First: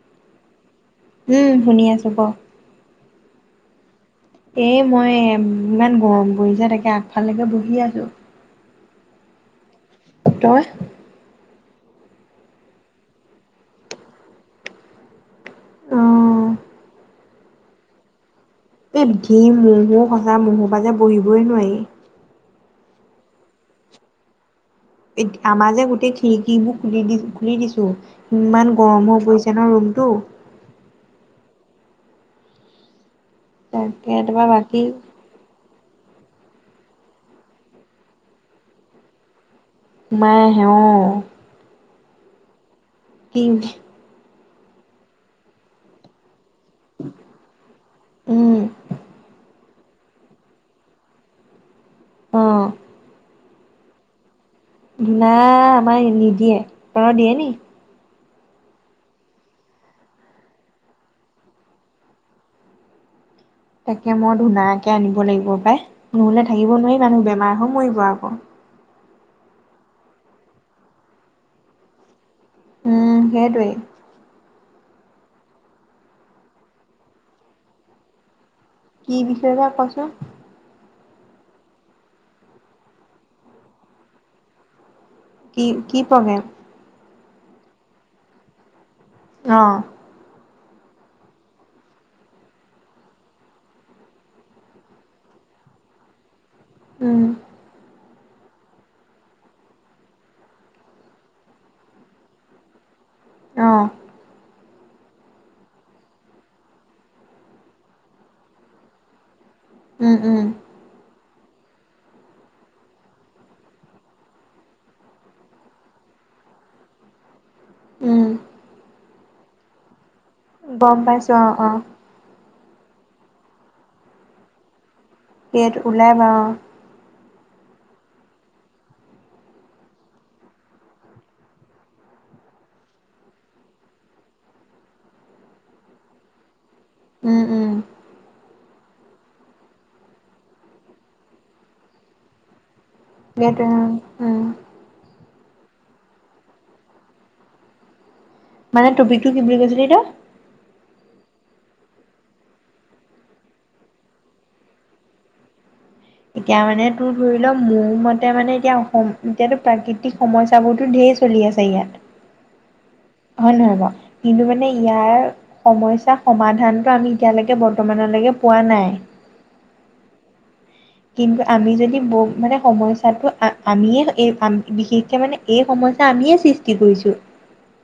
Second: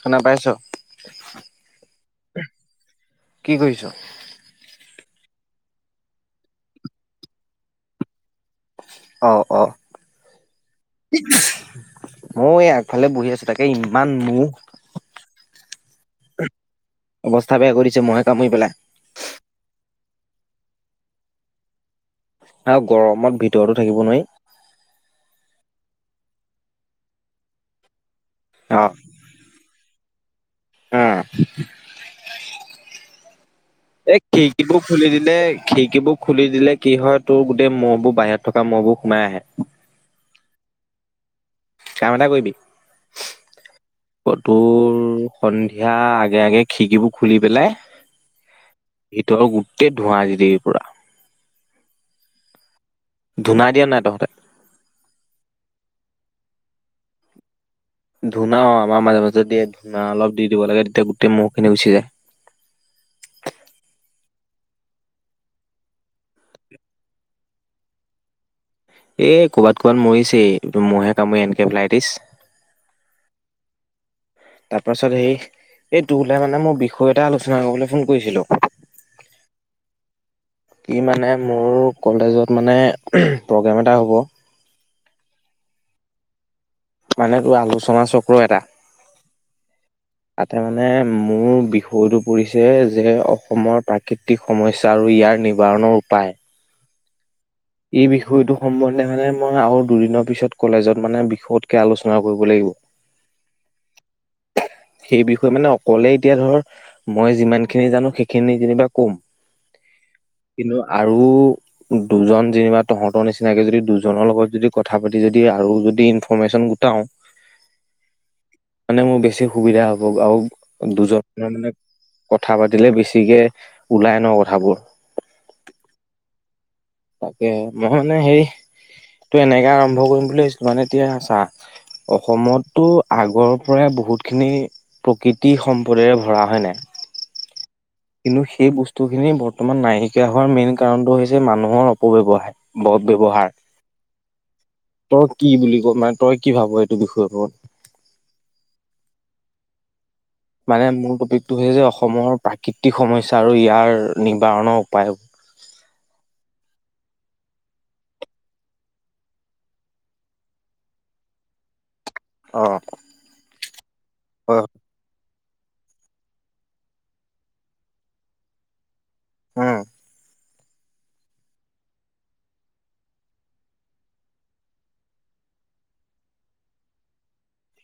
শুনা পাইছ? উম শুনি আছো ক কি কৰিছ? এ মই ইমান গৰম পৰিছে তাকে আগফালেকে বহি আছো। অ অ। তই? মই এই আগফালে বহি আছো, তাকে ইমান মহ! অৱস্থা বেয়া কৰি দিছে মহে কামুৰি পেলাই। এই যি ম'হ ঔ সঁচা ম'হৰ পৰা যে বহিবই নোৱাৰি। আৰু গৰমত ভিতৰতো থাকিব নোৱাৰি। এ আমাৰ যে গোটেই খিৰিকী বোৰ খুলি দি খুলি দিছো ইমান অ গৰমো পৰি [unintelligible] ৰুমটো। আ। তাকে এই তোমাৰ খিৰিকিবোৰ বাকী খুলি দি লে খিৰিকিবোৰ খুলি দিলে কি হয় তোৰ গোটেই মহ'বোৰ বাহিৰত থকা মহ'বোৰ সোমাই আহে। সোমাই আহে অঁ। কাম এটা কৰিবি কি? অ তোৰ সন্ধিয়া আগে আগে খিকিবোৰ খুলি পেলাই, উম ভিতৰৰ গোটেই ধোঁৱা দি দিবি পোৰা। অঁ। ধূনা দিয় নে নাই তহঁতে? ধূনা আমাৰ নিদিয়ে, তহঁত দিয়ে নি? ধূনা অঁ আমাৰ মাজে মাজে দিয়ে, ধূনা অলপ দি দিব লাগে তেতিয়া গোটেই ম'হ খিনি গুচি যায়। তাকে মই ধূনাকে আনিব লাগিব পাই, নহ'লে থাকিব নোৱাৰি মানুহ বেমাৰ হৈ মৰিব আকৌ। এই ক'ৰবাত ক'ৰবাত মৰিছেই ম'হে কামুৰি এন কে ফ্লাইটিজ। উম সেইটোৱেই। তাৰপাছত হেৰি, এই তোলে মানে মোৰ বিষয় এটা আলোচনা কৰিবলে ফোন কৰিছিলো। কি বিষয় বা কচোন? কি মানে মোৰো কলেজত মানে প্ৰগ্ৰেম এটা হ'ব। কি কি প্ৰগ্ৰেম? মানে তোৰ আলোচনা চক্ৰ এটা। অঁ। তাতে মানে মোৰ বিষয়টো পৰিছে যে অসমৰ প্ৰাক প্ৰাকৃতিক সমস্যা আৰু ইয়াৰ নিবাৰণৰ উপায়। উম। এই বিষয়টো সম্বন্ধে মানে মই আৰু দুদিনৰ পিছত কলেজত মানে বিষধকে আলোচনা কৰিব লাগিব। অঁ। সেই বিষয়ে মানে অকলে এতিয়া ধৰক, মই যিমানখিনি জানো সেইখিনি যেনিবা কম উম, উম। কিন্তু আৰু দুজন যেনিবা, তহঁতৰ নিচিনাকৈ যদি দুজনৰ লগত যদি, কথা পাতি যদি আৰু যদি ইনফৰমেশ্যন গোটাও উম মানে মোৰ বেছি সুবিধা হ'ব। আৰু গম পাইছো দুজনৰ অ অ মানে কথা পাতিলে বেছিকেই ওলাই ন' কথাবোৰ ইয়াত ওলাই বাৰু। তাকে, মই মানে হেৰি, সেইটো এনেকে আৰম্ভ কৰিম বুলি ভাবিছোঁ। মানে এতিয়া চা অসমতটো আগৰ পৰাই বহুতখিনি প্ৰাকৃতিক সম্পদেৰে ভৰা। হয় নে নাই? উম, উম। কিন্তু সেই বস্তুখিনি বৰ্তমান নাইকিয়া হোৱাৰ মেইন কাৰণটো হৈছে, মানুহৰ অপব্যৱহাৰ। সদব্যৱহাৰ, সেইটো উম তই কি বুলি ক, মানে তই কি ভাব এইটো বিষয়ৰ ওপৰত? মানে টপিকটো কি বুলি কৈছিলি তই? মানে মূল টপিকটো সেই যে, অসমৰ প্ৰাকৃতিক সমস্যা আৰু ইয়াৰ নিবাৰণৰ উপায়। এতিয়া মানে তোৰ ধৰি ল, মোৰ মতে মানে, এতিয়া অসমত এতিয়াতো প্ৰাকৃতিক সমস্যা বোৰতো ধেৰ চলি চলি আছে ইয়াত। অ', হয় নে নহয় বা, কিন্তু হয়, মানে ইয়াৰ সমস্যা সমাধানটো আমি এতিয়ালৈকে বৰ্তমানলৈকে পোৱা নাই। উম, কিন্তু আমি যদি ব মানে সমস্যাটো আ-আমিয়ে বিশেষকে মানে এই সমস্যা আমিয়ে সৃষ্টি কৰিছোঁ।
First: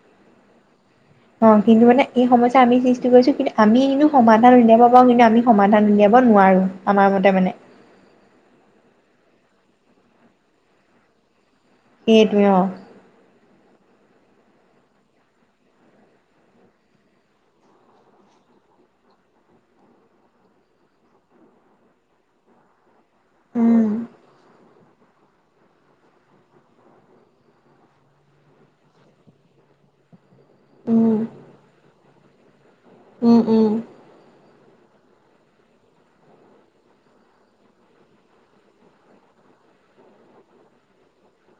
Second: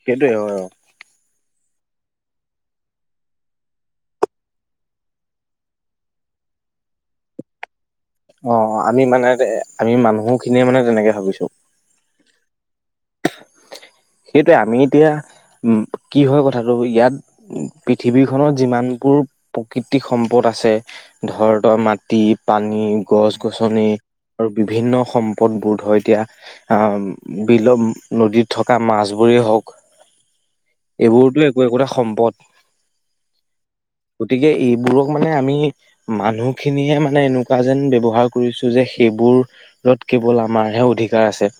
সেইটোয়ে হয়। অ', কিন্তু মানে এই সমস্যা আমিয়েই সৃষ্টি কৰিছোঁ। কিন্তু আমি কিন্তু সমাধান উলিয়াব পাৰো, কিন্তু আমি সমাধান উলিয়াব নোৱাৰো। আমাৰমতে মানে। অ', আমি মানে যে, আমি মানুহখিনিয়ে মানে তেনেকে ভাবিছোঁ। সেইটোৱে অ'। সেইটোৱে, আমি এতিয়া উম, কি হয় কথাটো ইয়াত পৃথিৱীখনত যিমানবোৰ প্ৰাকৃতিক সম্পদ আছে ধৰ তোৰ মাটি, পানী, গছ- উম, গছনি আৰু বিভিন্ন সম্পদ সম্পদ বোধ হয় এতিয়া বিল নদীত থকা মাছবোৰেই হওঁক উম, এইবোৰতো একো একোটা সম্পদ। উম, উম। গতিকে এইবোৰক মানে আমি মানুহখিনিয়ে মানে এনেকুৱা যেন ব্যৱহাৰ কৰিছোঁ যে সেইবোৰ য'ত কেৱল আমাৰহে অধিকাৰ আছে।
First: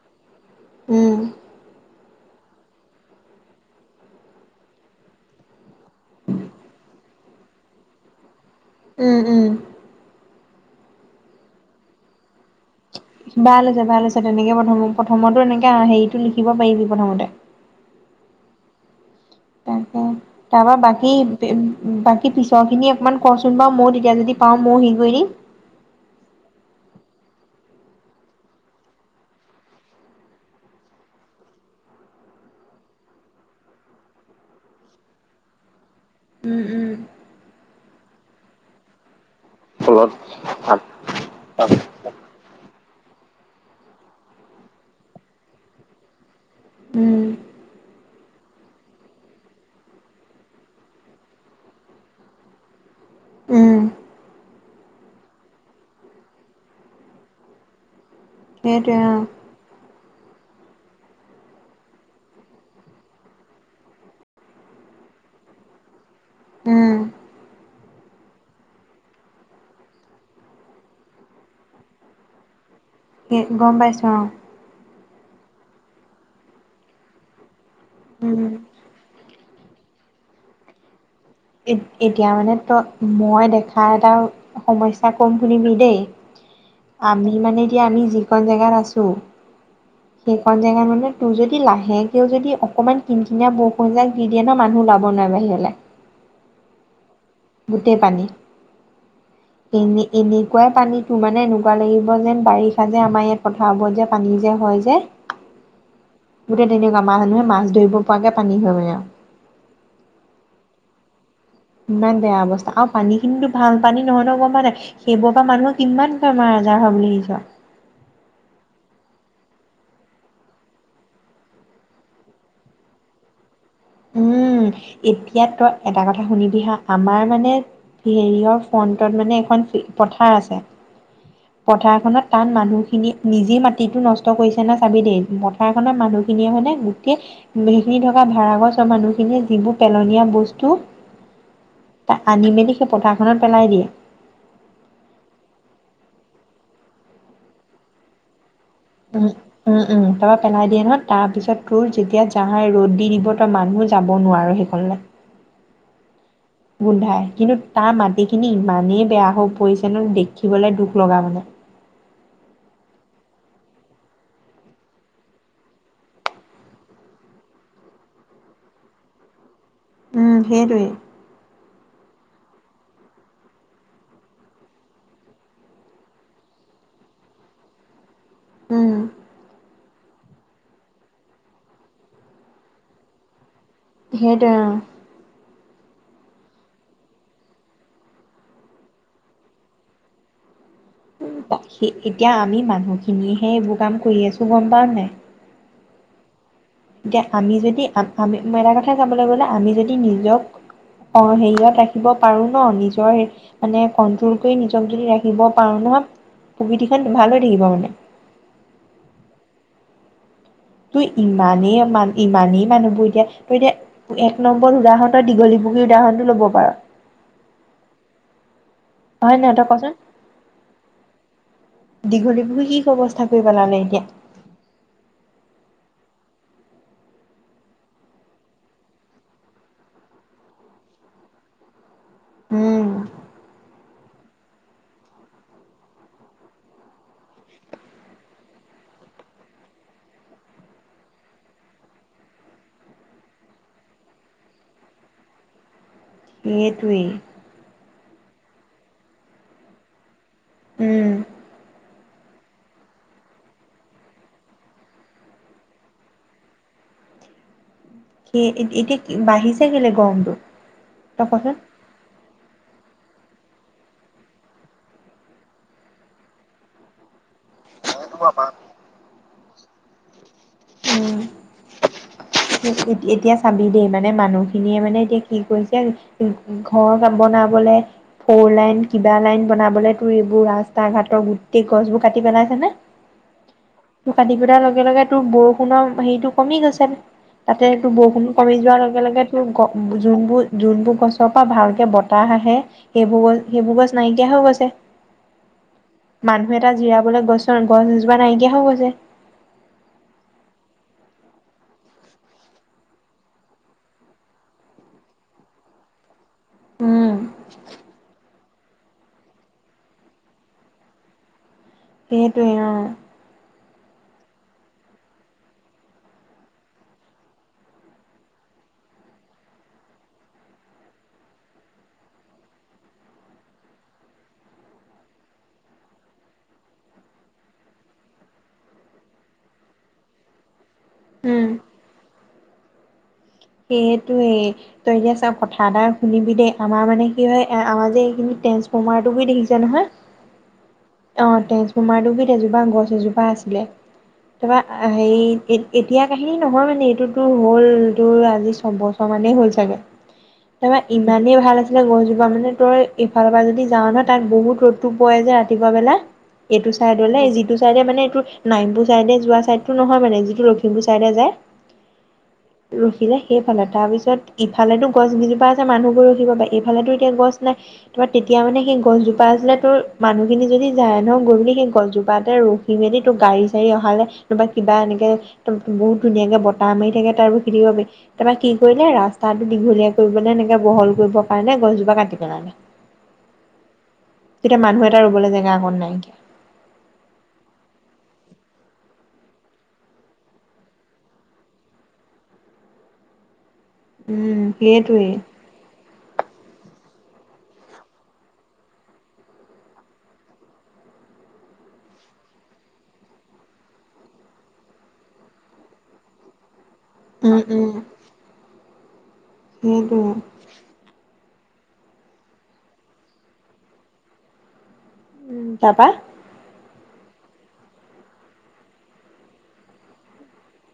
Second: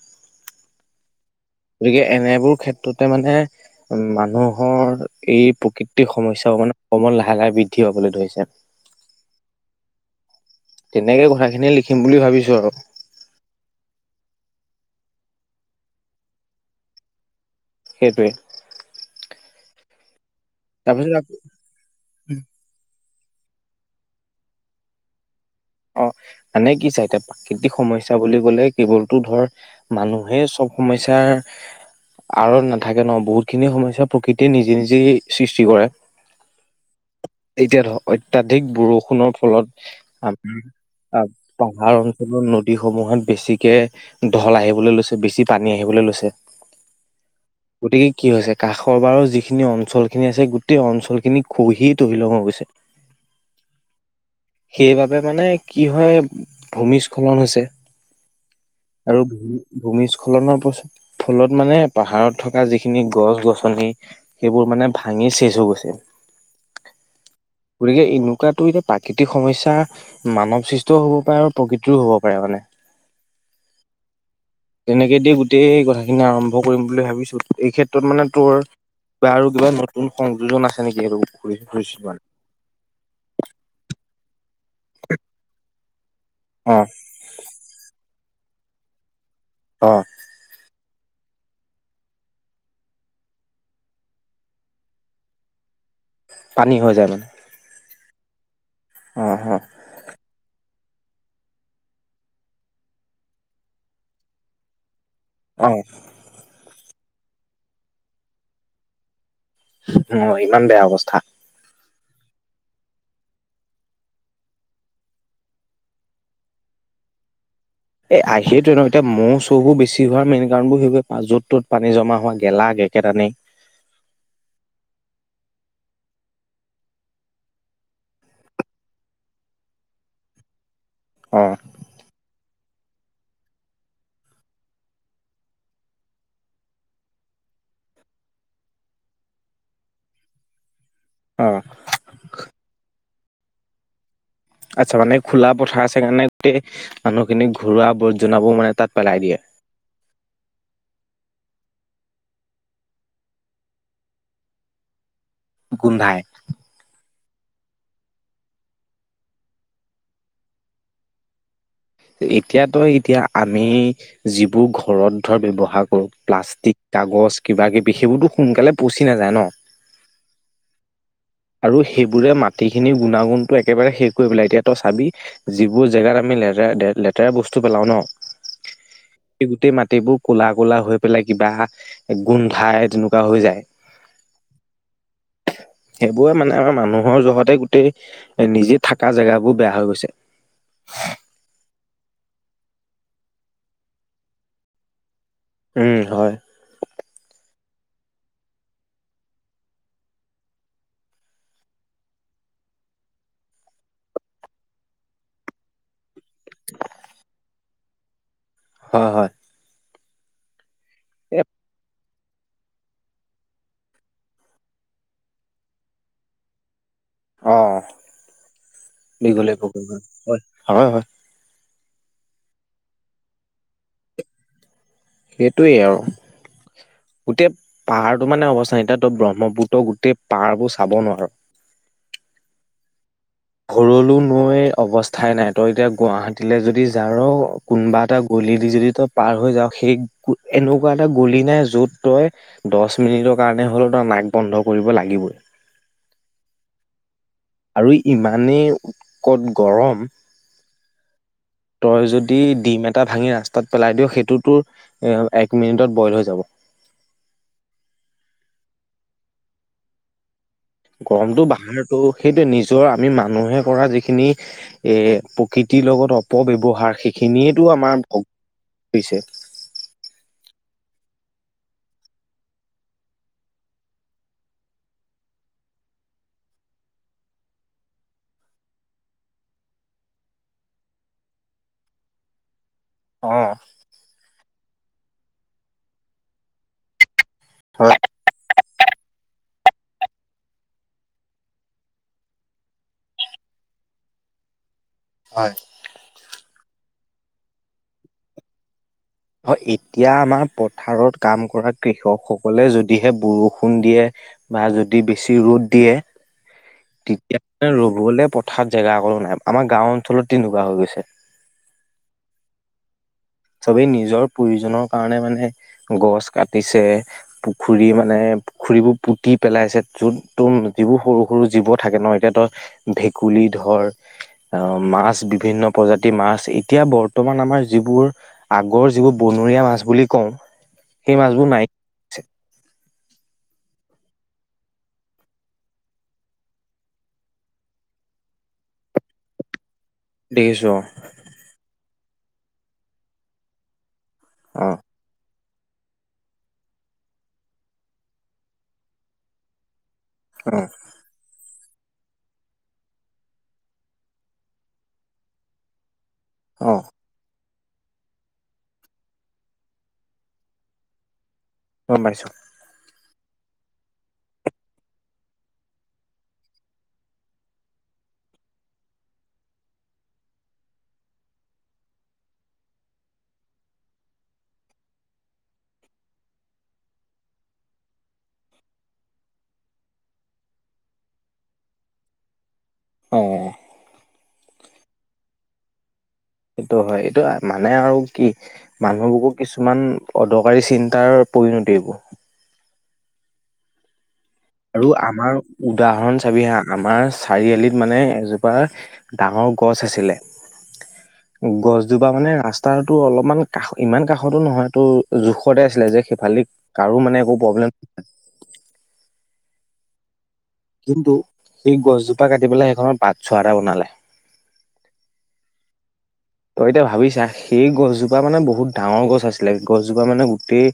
উম। গতিকে এনেবোৰ ক্ষেত্ৰতে মানে উম, মানুহৰ এই প্ৰকৃতিৰ সমস্যবোৰ মানে অসমত লাহে লাহে বৃদ্ধি হবলৈ ধৰিছে। উম, উম। তেনেকে কথাখিনি লিখিম বুলি ভাবিছোঁ আৰু। ভাল হৈছে, ভাল হৈছে। তেনেকে প্ৰথম, প্ৰথমতো এনেকে হেৰিটো লিখিব পাৰিবি প্ৰথমতে। সেইটোৱে। তাকে তাৰ পৰা বাকী তাৰপিছত বাকী পিছৰখিনি অকমান কোৱাচোন বাৰু মই তেতিয়া যদি পাওঁ মইয়ো হেৰি কৰি দিম। অহ, মানে কি চা এতিয়া প্ৰাকৃতিক সমস্যা বুলি ক'লে কেৱলটো ধৰ মানুহে চব সমস্যাৰ আৰত নাথাকে ন' বহুতখিনি সমস্যা প্ৰকৃতিয়ে নিজে নিজেই সৃষ্টি কৰে। উম', উম'। এতিয়া ধৰ অত্যধিক বৰষুণৰ ফলত আমাৰ ফলত পাহাৰ অ নদীসমূহত বেছিকে ঢল আহিবলৈ লৈছে, বেছি পানী আহিবলৈ লৈছে। উম, গতিকে কি হৈছে কাষৰ বাৰু যিখিনি অঞ্চলখিনি আছে গোটেই অঞ্চলখিনি খহি তহিলং হৈ গৈছে। উম, সেইবাবে মানে কি হয়, ভূমিস্খলন হৈছে। সেইটোৱে অ, আৰু ভূমিস্খলনৰ ফলত মানে পাহাৰত থকা যিখিনি গছ-গছনি সেইবোৰ মানে ভাঙি চেচ হৈ গৈছে। উম, গতিকে এনেকুৱাতো এতিয়া প্ৰাকৃতিক সমস্যা মানৱ সৃষ্টও হ'ব পাৰে আৰু প্ৰকৃতিৰও হ'ব পাৰে মানে। কি! গম পাইছোঁ অহ। তেনেকে দিয় গোটেই কথাখিনি আৰম্ভ কৰিম বুলি ভাবিছিল। এই ক্ষেত্ৰত মানে উম, তোৰ বা আৰু কিবা নতুন সংযোজন আছে নেকি আৰু? এ-এতিয়া মানে তই, মই দেখা এটা স-সমস্যা ক'ম শুনিবি দেই। অহ। আমি মানে এতিয়া আমি যিখন জেগাত আছোঁ। অহ। সেইখন জেগাত মানে তোৰ যদি লাহে কেও যদি অকমান কিন-কিনিয়া বৰষুণ এজাক দি দিয়ে ন' মানুহ ওলাব নোৱাৰে বাহিৰলে। পানী হৈ যায় মানে। গোটেই পানী। অ এনে-এনেকুৱা পানীটো মানে এনেকুৱা লাগিব যেন বাৰিষা যে আমাৰ ইয়াত পথাৰবোৰত যে পানী যে হয় যে। অহ। গোটেই তেনেকুৱা, মা-মানুহে মাছ ধৰিব পৰাকে পানী হয় মানে আৰু। অহ, ইমান বেয়া অৱস্থা। ইমান বেয়া অৱস্থা আৰু পানীখিনিতো ভাল পানী নহয় ন' গম পোৱানে নাই। সেইবোৰৰ পৰা মানুহৰ কিমান বেমাৰ আজাৰ হয় বুলি ভাবিছ। এই আহে সেইতোৱে ন' এতিয়া মৌ-চৌও বেছি হোৱাৰ মেইন কাৰণবোৰ সেইবোৰে য'ত ত'ত পানী জমা হোৱা গেলা-গেকেট আনে উম, এতিয়া তই এটা কথা শুনিব হা! আমাৰ মানে হেৰিয়ৰ ফ্ৰণ্টত মানে এখন পথাৰ আছে। অহ। পথাৰখনত তাত মানুহখিনি নিজে মাটিতো নষ্ট কৰিছে না চাবি দেই পথাৰখনত মানুহ খিনিয়ে মানে গোটেই সেইখিনি থকা ভাড়া গছৰ মানুহখিনিয়ে যিবোৰ পেলনীয়া বস্তু অহ। তাত আনি-মেলি সেই পথাৰখনত পেলাই দিয়ে। আচ্ছা মানে খোলা পথাৰ আছে কাৰণে গোটেই মানুহখিনি ঘৰুৱা আবৰ্জনাবোৰ মানে তাত পেলাই উম দিয়ে উম', উম' তাৰাপৰা পেলাই দিয়ে নহয় তাৰপিছত তোৰ যেতিয়া জাহা ৰ'দ দি দিব, তই মানুহ যাব নোৱাৰো সেইখনলে। গোন্ধাই। গোন্ধাই কিন্তু তাৰ মাটিখিনি ইমানেই বেয়া হৈ পৰিছে ন দেখিবলৈ দুখ লগা মানে। এতিয়াতো এতিয়া আমি- যিবোৰ ঘৰত ধৰ ব্যৱহাৰ কৰো প্লাষ্টিক কাগজ কিবা কিবি সেইবোৰতো সোনকালে পচি নাযায় ন। উম' সেইটোৱেই। আৰু সেইবোৰে মাটিখিনিৰ গুণাগুণতটো একেবাৰে শেষ কৰি পেলাই, এতিয়া তই চাবি- যিবোৰ জেগাত আমি লেতেৰা লেতেৰা বস্তু পেলাও ন, উম সেই গোটেই মাটিবোৰ- কু'লা কু'লা হৈ পেলাই কিবা গোন্ধাই তেনেকুৱা হৈ যায়। সেইটোৱে অঁ'। সেইবোৰে মানে আও মানুহৰ জহতে গোটেই এ নিজে থাকা জেগাবোৰ বেয়া হৈ গৈছে। [inaudible] উম' বাসী এতিয়া আমি মানুহখিনিয়েহে এইবোৰ কাম কৰি আছোঁ গম পোৱা নাই। উম' হয়। এতিয়া আমি যদি আমি ময় এটা কথা চাবল গ'লে, আমি যদি নিজক- অঁ' হেৰিয়ত ৰাখিব পাৰো ন, নিজৰ সেই- মানে কণ্ট্ৰল কৰি নিজক যদি ৰাখিব পাৰো নহয়, প্ৰকৃতি খন ভাল হৈ থাকিব মানে। হয় হয়। তোৰ এ ইমানেই মান- ইমানেই মানুহবোৰ এতিয়া তই এতিয়া এক নম্বৰ উদাহৰণৰ দীঘলী পুগীৰ উদাহৰণটো ল'ব পাৰ। অঁ' হয় নহয় দীঘলী তই কচোন পুখুৰীটো, হয় হয়। দীঘলী পুখুৰীক কি অৱস্থা কৰি পেলালে এতিয়া? সেইটোৱেই অঁ'। গোটেই পাহাৰ টো মানে অৱস্থা নাই এতিয়া তই ব্ৰহ্মপুত্ৰৰ গোটেই পাহাৰ বোৰ চাব নোৱাৰ। উম' ভৰলো নৈ অৱস্থাই নাই, তই এতিয়া গুৱাহাটীলৈ যদি যাৰ- কোনোবা এটা গলি দি যদি তই পাৰ হৈ যাও, সেই এনেকুৱা এটা গলি নাই য'ত তই- দহ মিনিটৰ কাৰণে হ'লেও তাৰ নাক বন্ধ কৰিব লাগিবই। এইটোৱেই। আৰু ইমানেই উৎকট গৰম- উম' তই যদি ডিম এটা ভাঙি ৰাস্তাত পেলাই দিও সেইটো তোৰ এ এক মিনিটত বইল হৈ যাব। সিয়ে এতিয়া বাঢ়িছে কেলে গৰমটো? তই গৰমটো কচোন বাহাৰতো সেইটোয়ে নিজৰ আমি মানুহে কৰা যিখিনি- এ প্ৰকৃতিৰ লগত অপব্যৱহাৰ সেইখিনিয়েটো আমাৰ অ ক পিছে। উম এতিয়া চাবি দেই মানে মানুহখিনিয়ে মানে এতিয়া কি কৰিছে- ঘৰ বনাবলে- ফৰ লাইন কিবা লাইন বনাবলে তোৰ এইবোৰ ৰাস্তা ঘাটৰ গোটেই গছবোৰ কাটি পেলাইছেনে? অঁ' তোৰ কাতি পেলাই লগে-লগে তোৰ বৰষুণৰ হেৰিটো কমি গৈছে। তাতেটো হয়, বৰষুণটো কমি যোৱাৰ লগে লগে- তোৰ গ যোনবোৰ-যোনবোৰ গছৰ পৰা ভালকে বতাহ আহে- সেইবোৰ গছ সেইবোৰ গছ নাইকিয়া হৈ গৈছে। হয়। মানুহ এটা জিৰাবলৈ গছৰ গছ এজোপা নাইকিয়া হৈ গৈছে। অ এতিয়া আমাৰ পথাৰত কাম কৰা কৃষক সকলে যদিহে বৰষুণ দিয়ে- বা যদি বেছি ৰ'দ দিয়ে- উম [unintelligible] ৰুবলে পথাৰত জেগা অকো নাই আমাৰ গাঁও অঞ্চলত তেতিনেকুৱা হৈ গৈছে। সেইটোৱে অ। চবেই নিজৰ প্ৰয়োজনৰ কাৰণে মানে গছ কাটিছে পুখুৰী মানে পুখুৰীবোৰ পুতি পেলাইছে, য'ত তোৰ যিবোৰ সৰু সৰু জীৱ থাকে ন' এতিয়া তই ভেকুলী ধৰ অ' মাছ বিভিন্ন প্ৰজাতিৰ মাছ, এতিয়া বৰ্তমান আমাৰ যিবোৰ আগৰ যিবোৰ বনৰীয়া মাছ বুলি কওঁ, সেই উম মাছবোৰ নাই সেইটোৱে তই এতিয়া চা কথা এটা শুনিবি দেই, আমাৰ মানে কি হয় আমাৰ যে এইখিনি তেনচ ফোমাৰ তো দেখিছো নহয়? দেখিছো অ। অ তেট্ৰেজপুমাৰ দুবিত এজোপা গছ এজোপা আছিলে অ তাৰপৰা হেই এ-এতিয়া কাহিনী নহয় মানে এইটোতো হ'ল তোৰ আজি ছবছৰ মানেই হ'ল চাগে, অ তাৰপা ইমানেই ভাল আছিলে গছজোপা মানে তই এইফালৰ পৰা যদি যাও নহয় তাত বহুত ৰ'দটো পোৱা যায় ৰাতি পুৱা বেলা এইটো অ চাইদ মানে যিটো চাইডে মানে এইটো নাইমপুৰ চাইডে যোৱা চাইডটো নহয় মানে যিটো লখিমপুৰ চাইডে যায় গম পাইছোঁ। ৰখিলে সেইফালে, তাৰপিছত ইফালেতো গছ কেইজোপা আছে মানুহবোৰ ৰখিব পাৰে ইফালেতো এতিয়া গছ নাই তোমাৰ তেতিয়া মানে সেই গছজোপা আছিলে তোৰ মানুহখিনি যদি যায় ন' গৈ পিনে সেই গছজোপাতে ৰ ৰখি মেলি তোৰ গাড়ী-চাৰী অহালে নহবা কিবা এনেকেম বহুত ধুনীয়াকে বটা মাৰি থাকে তাৰ [unintelligible] তাৰপৰা কি কৰিলে? ৰাস্তাটো দীঘলীয়া কৰিবলৈ এনেকে বহল কৰিব কাৰণে গছজোপা কাটি পেলালে। অ। এতিয়া মানুহ এটা ৰ'বলৈ জেগা অকন নাইকিয়া। এইটো হয় এইটো মানে আৰু কি মানুহবোৰ কিছুমান অদৰকাৰী চিন্তাৰ পৰিণতি এইবোৰ। উম। আৰু সেইটোৱেই আমাৰ উদাহৰণ চাবি হা, আমাৰ চাৰিআলিত মানে এজোপা ডাঙৰ গছ আছিলে, গছজোপা মানে ৰাস্তাটোৰ অলপমান কাষ ইমান কাষতো নহয় তো জোখতে আছিলে যে সেইফালেদি কাৰো মানে একো উম উম প্ৰব্লেম সেইটোৱে। কিন্তু এই গছজোপা কাটি পেলাই সেইখনত বাটচ'ৰা এটা বনালে। উম তাৰপা তই এতিয়া ভাবি ছা সেই গছজোপা মানে বহুত ডাঙৰ গছ আছিলে, গছজোপা মানে গোটেই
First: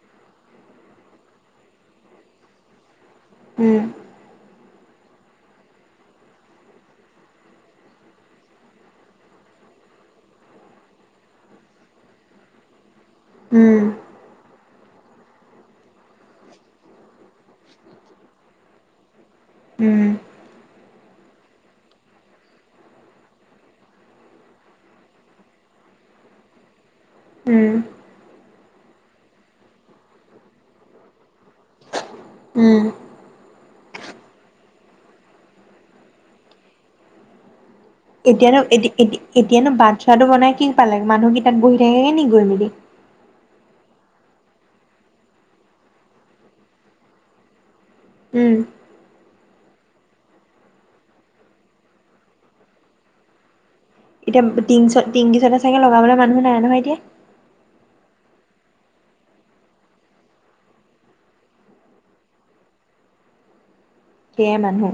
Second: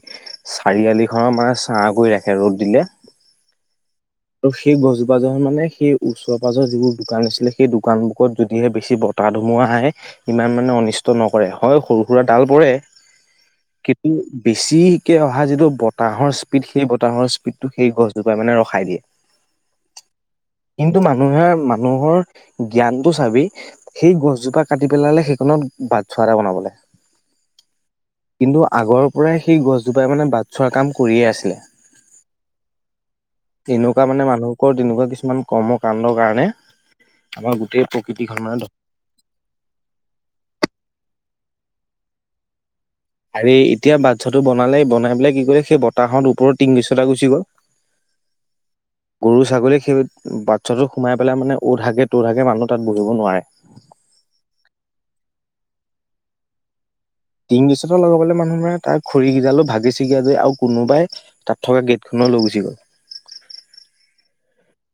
চাৰিআলি খনৰ মানে ছাঁ কৰি ৰাখে ৰ'দ দিলে। উম। আৰু সেই গছজোপা জন মানে সেই ওচৰে পাঁজৰে যিবোৰ দোকান আছিলে সেই দোকানবোৰকত যদিহে বেছি ব তাহ ধুমুহা আহে ইমান মানে অনিষ্ট নকৰে, হয় সৰু-সুৰা ডাল পৰে উম কিন্তু বেছি কে অহা যিটো বতাহৰ স্পীড সেই বতাহৰ স্পীডটো সেই গছজোপাই মানে ৰখাই দিয়ে। উম। কিন্তু মানুহে মানুহৰ জ্ঞানটো চাবি সেই গছজোপা কাটি পেলালে সেইকণত বাটচ'ৰা এটা বনাবলৈ। উম। কিন্তু আগৰ পৰাই সেই গছজোপাই মানে বাটচ'ৰা কাম কৰিয়ে আছিলে। উম। এনেকুৱা মানে মানুহৰ তেনেকুৱা কিছুমান কৰ্ম কণ্ডৰ কাৰণে আমাৰ গোটেই প্ৰকৃতিখন এতিয়ানো মানে ধ্বং এতি এতিয়ানো বাটচ'ৰাটো বনাই কি পালে, মানুহ কি বহি থাকেগৈ নি গৈ মেলি? আৰু এই এতিয়া বাটচ'ৰাটো বনালে বনাই পেলাই কি কৰিলে সেই বতাহত ওপৰত টিংকিচটা গুছি গ'ল! উম। গৰু ছাগলী সেই বাটচ'ৰাটো সোমাই পেলাই মানে অ'ত হাগে ত'ত হাগে মানুহ তাত বহিব নোৱাৰে। এতিয়া টিংকিচতা টিংকিচতা চাগে লগাবলৈ মানুহ নাই নহয় এতিয়া? টিংকিচতা লগাবলে মানুহ নাই তাৰ খৰিকেইডালো ভাগি ছিগি দি আৰু কোনোবাই তাত থকা গেটখনো লৈ গুচি গ'ল! সেইয়াই মানুহ।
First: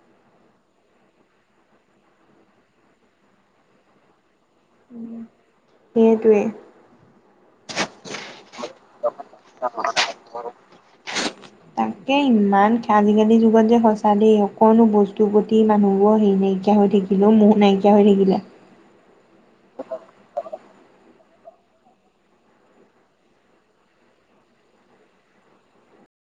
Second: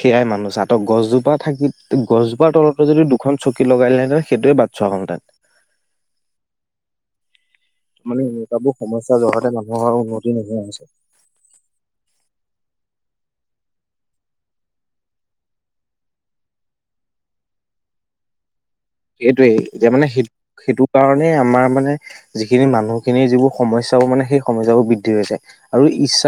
সেইয়াই মানুহ, চা তই গছজোপা থাকি গছজোপাৰ তলতো যদি দুখন চকী লগাই দিলেহেঁতেন সেইটোৱে বাট চ'ৰা হ'লহেঁতেন। সেইটোৱে মানে সেইবোৰ সমস্যাৰ জহতে মানুহৰ উন্নতি নোহোৱা হৈছে! তাকে, ইমান আজি কালি যুগত যে সঁচা দেই অকণো বস্তু প্ৰতি মানুহবোৰৰ হেৰি নাইকিয়া হৈ থাকি ব মোহ নাইকিয়া হৈ থাকিলে! সেইটোৱেই। এতিয়া মানে সেই সেইটো কাৰণেই আমাৰ মানে যিখিনি মানুহখিনিৰ যিবোৰ সমস্যাবোৰ মানে সেই সমস্যাবোৰ বৃদ্ধি হৈছে। আৰু ইচ্ছা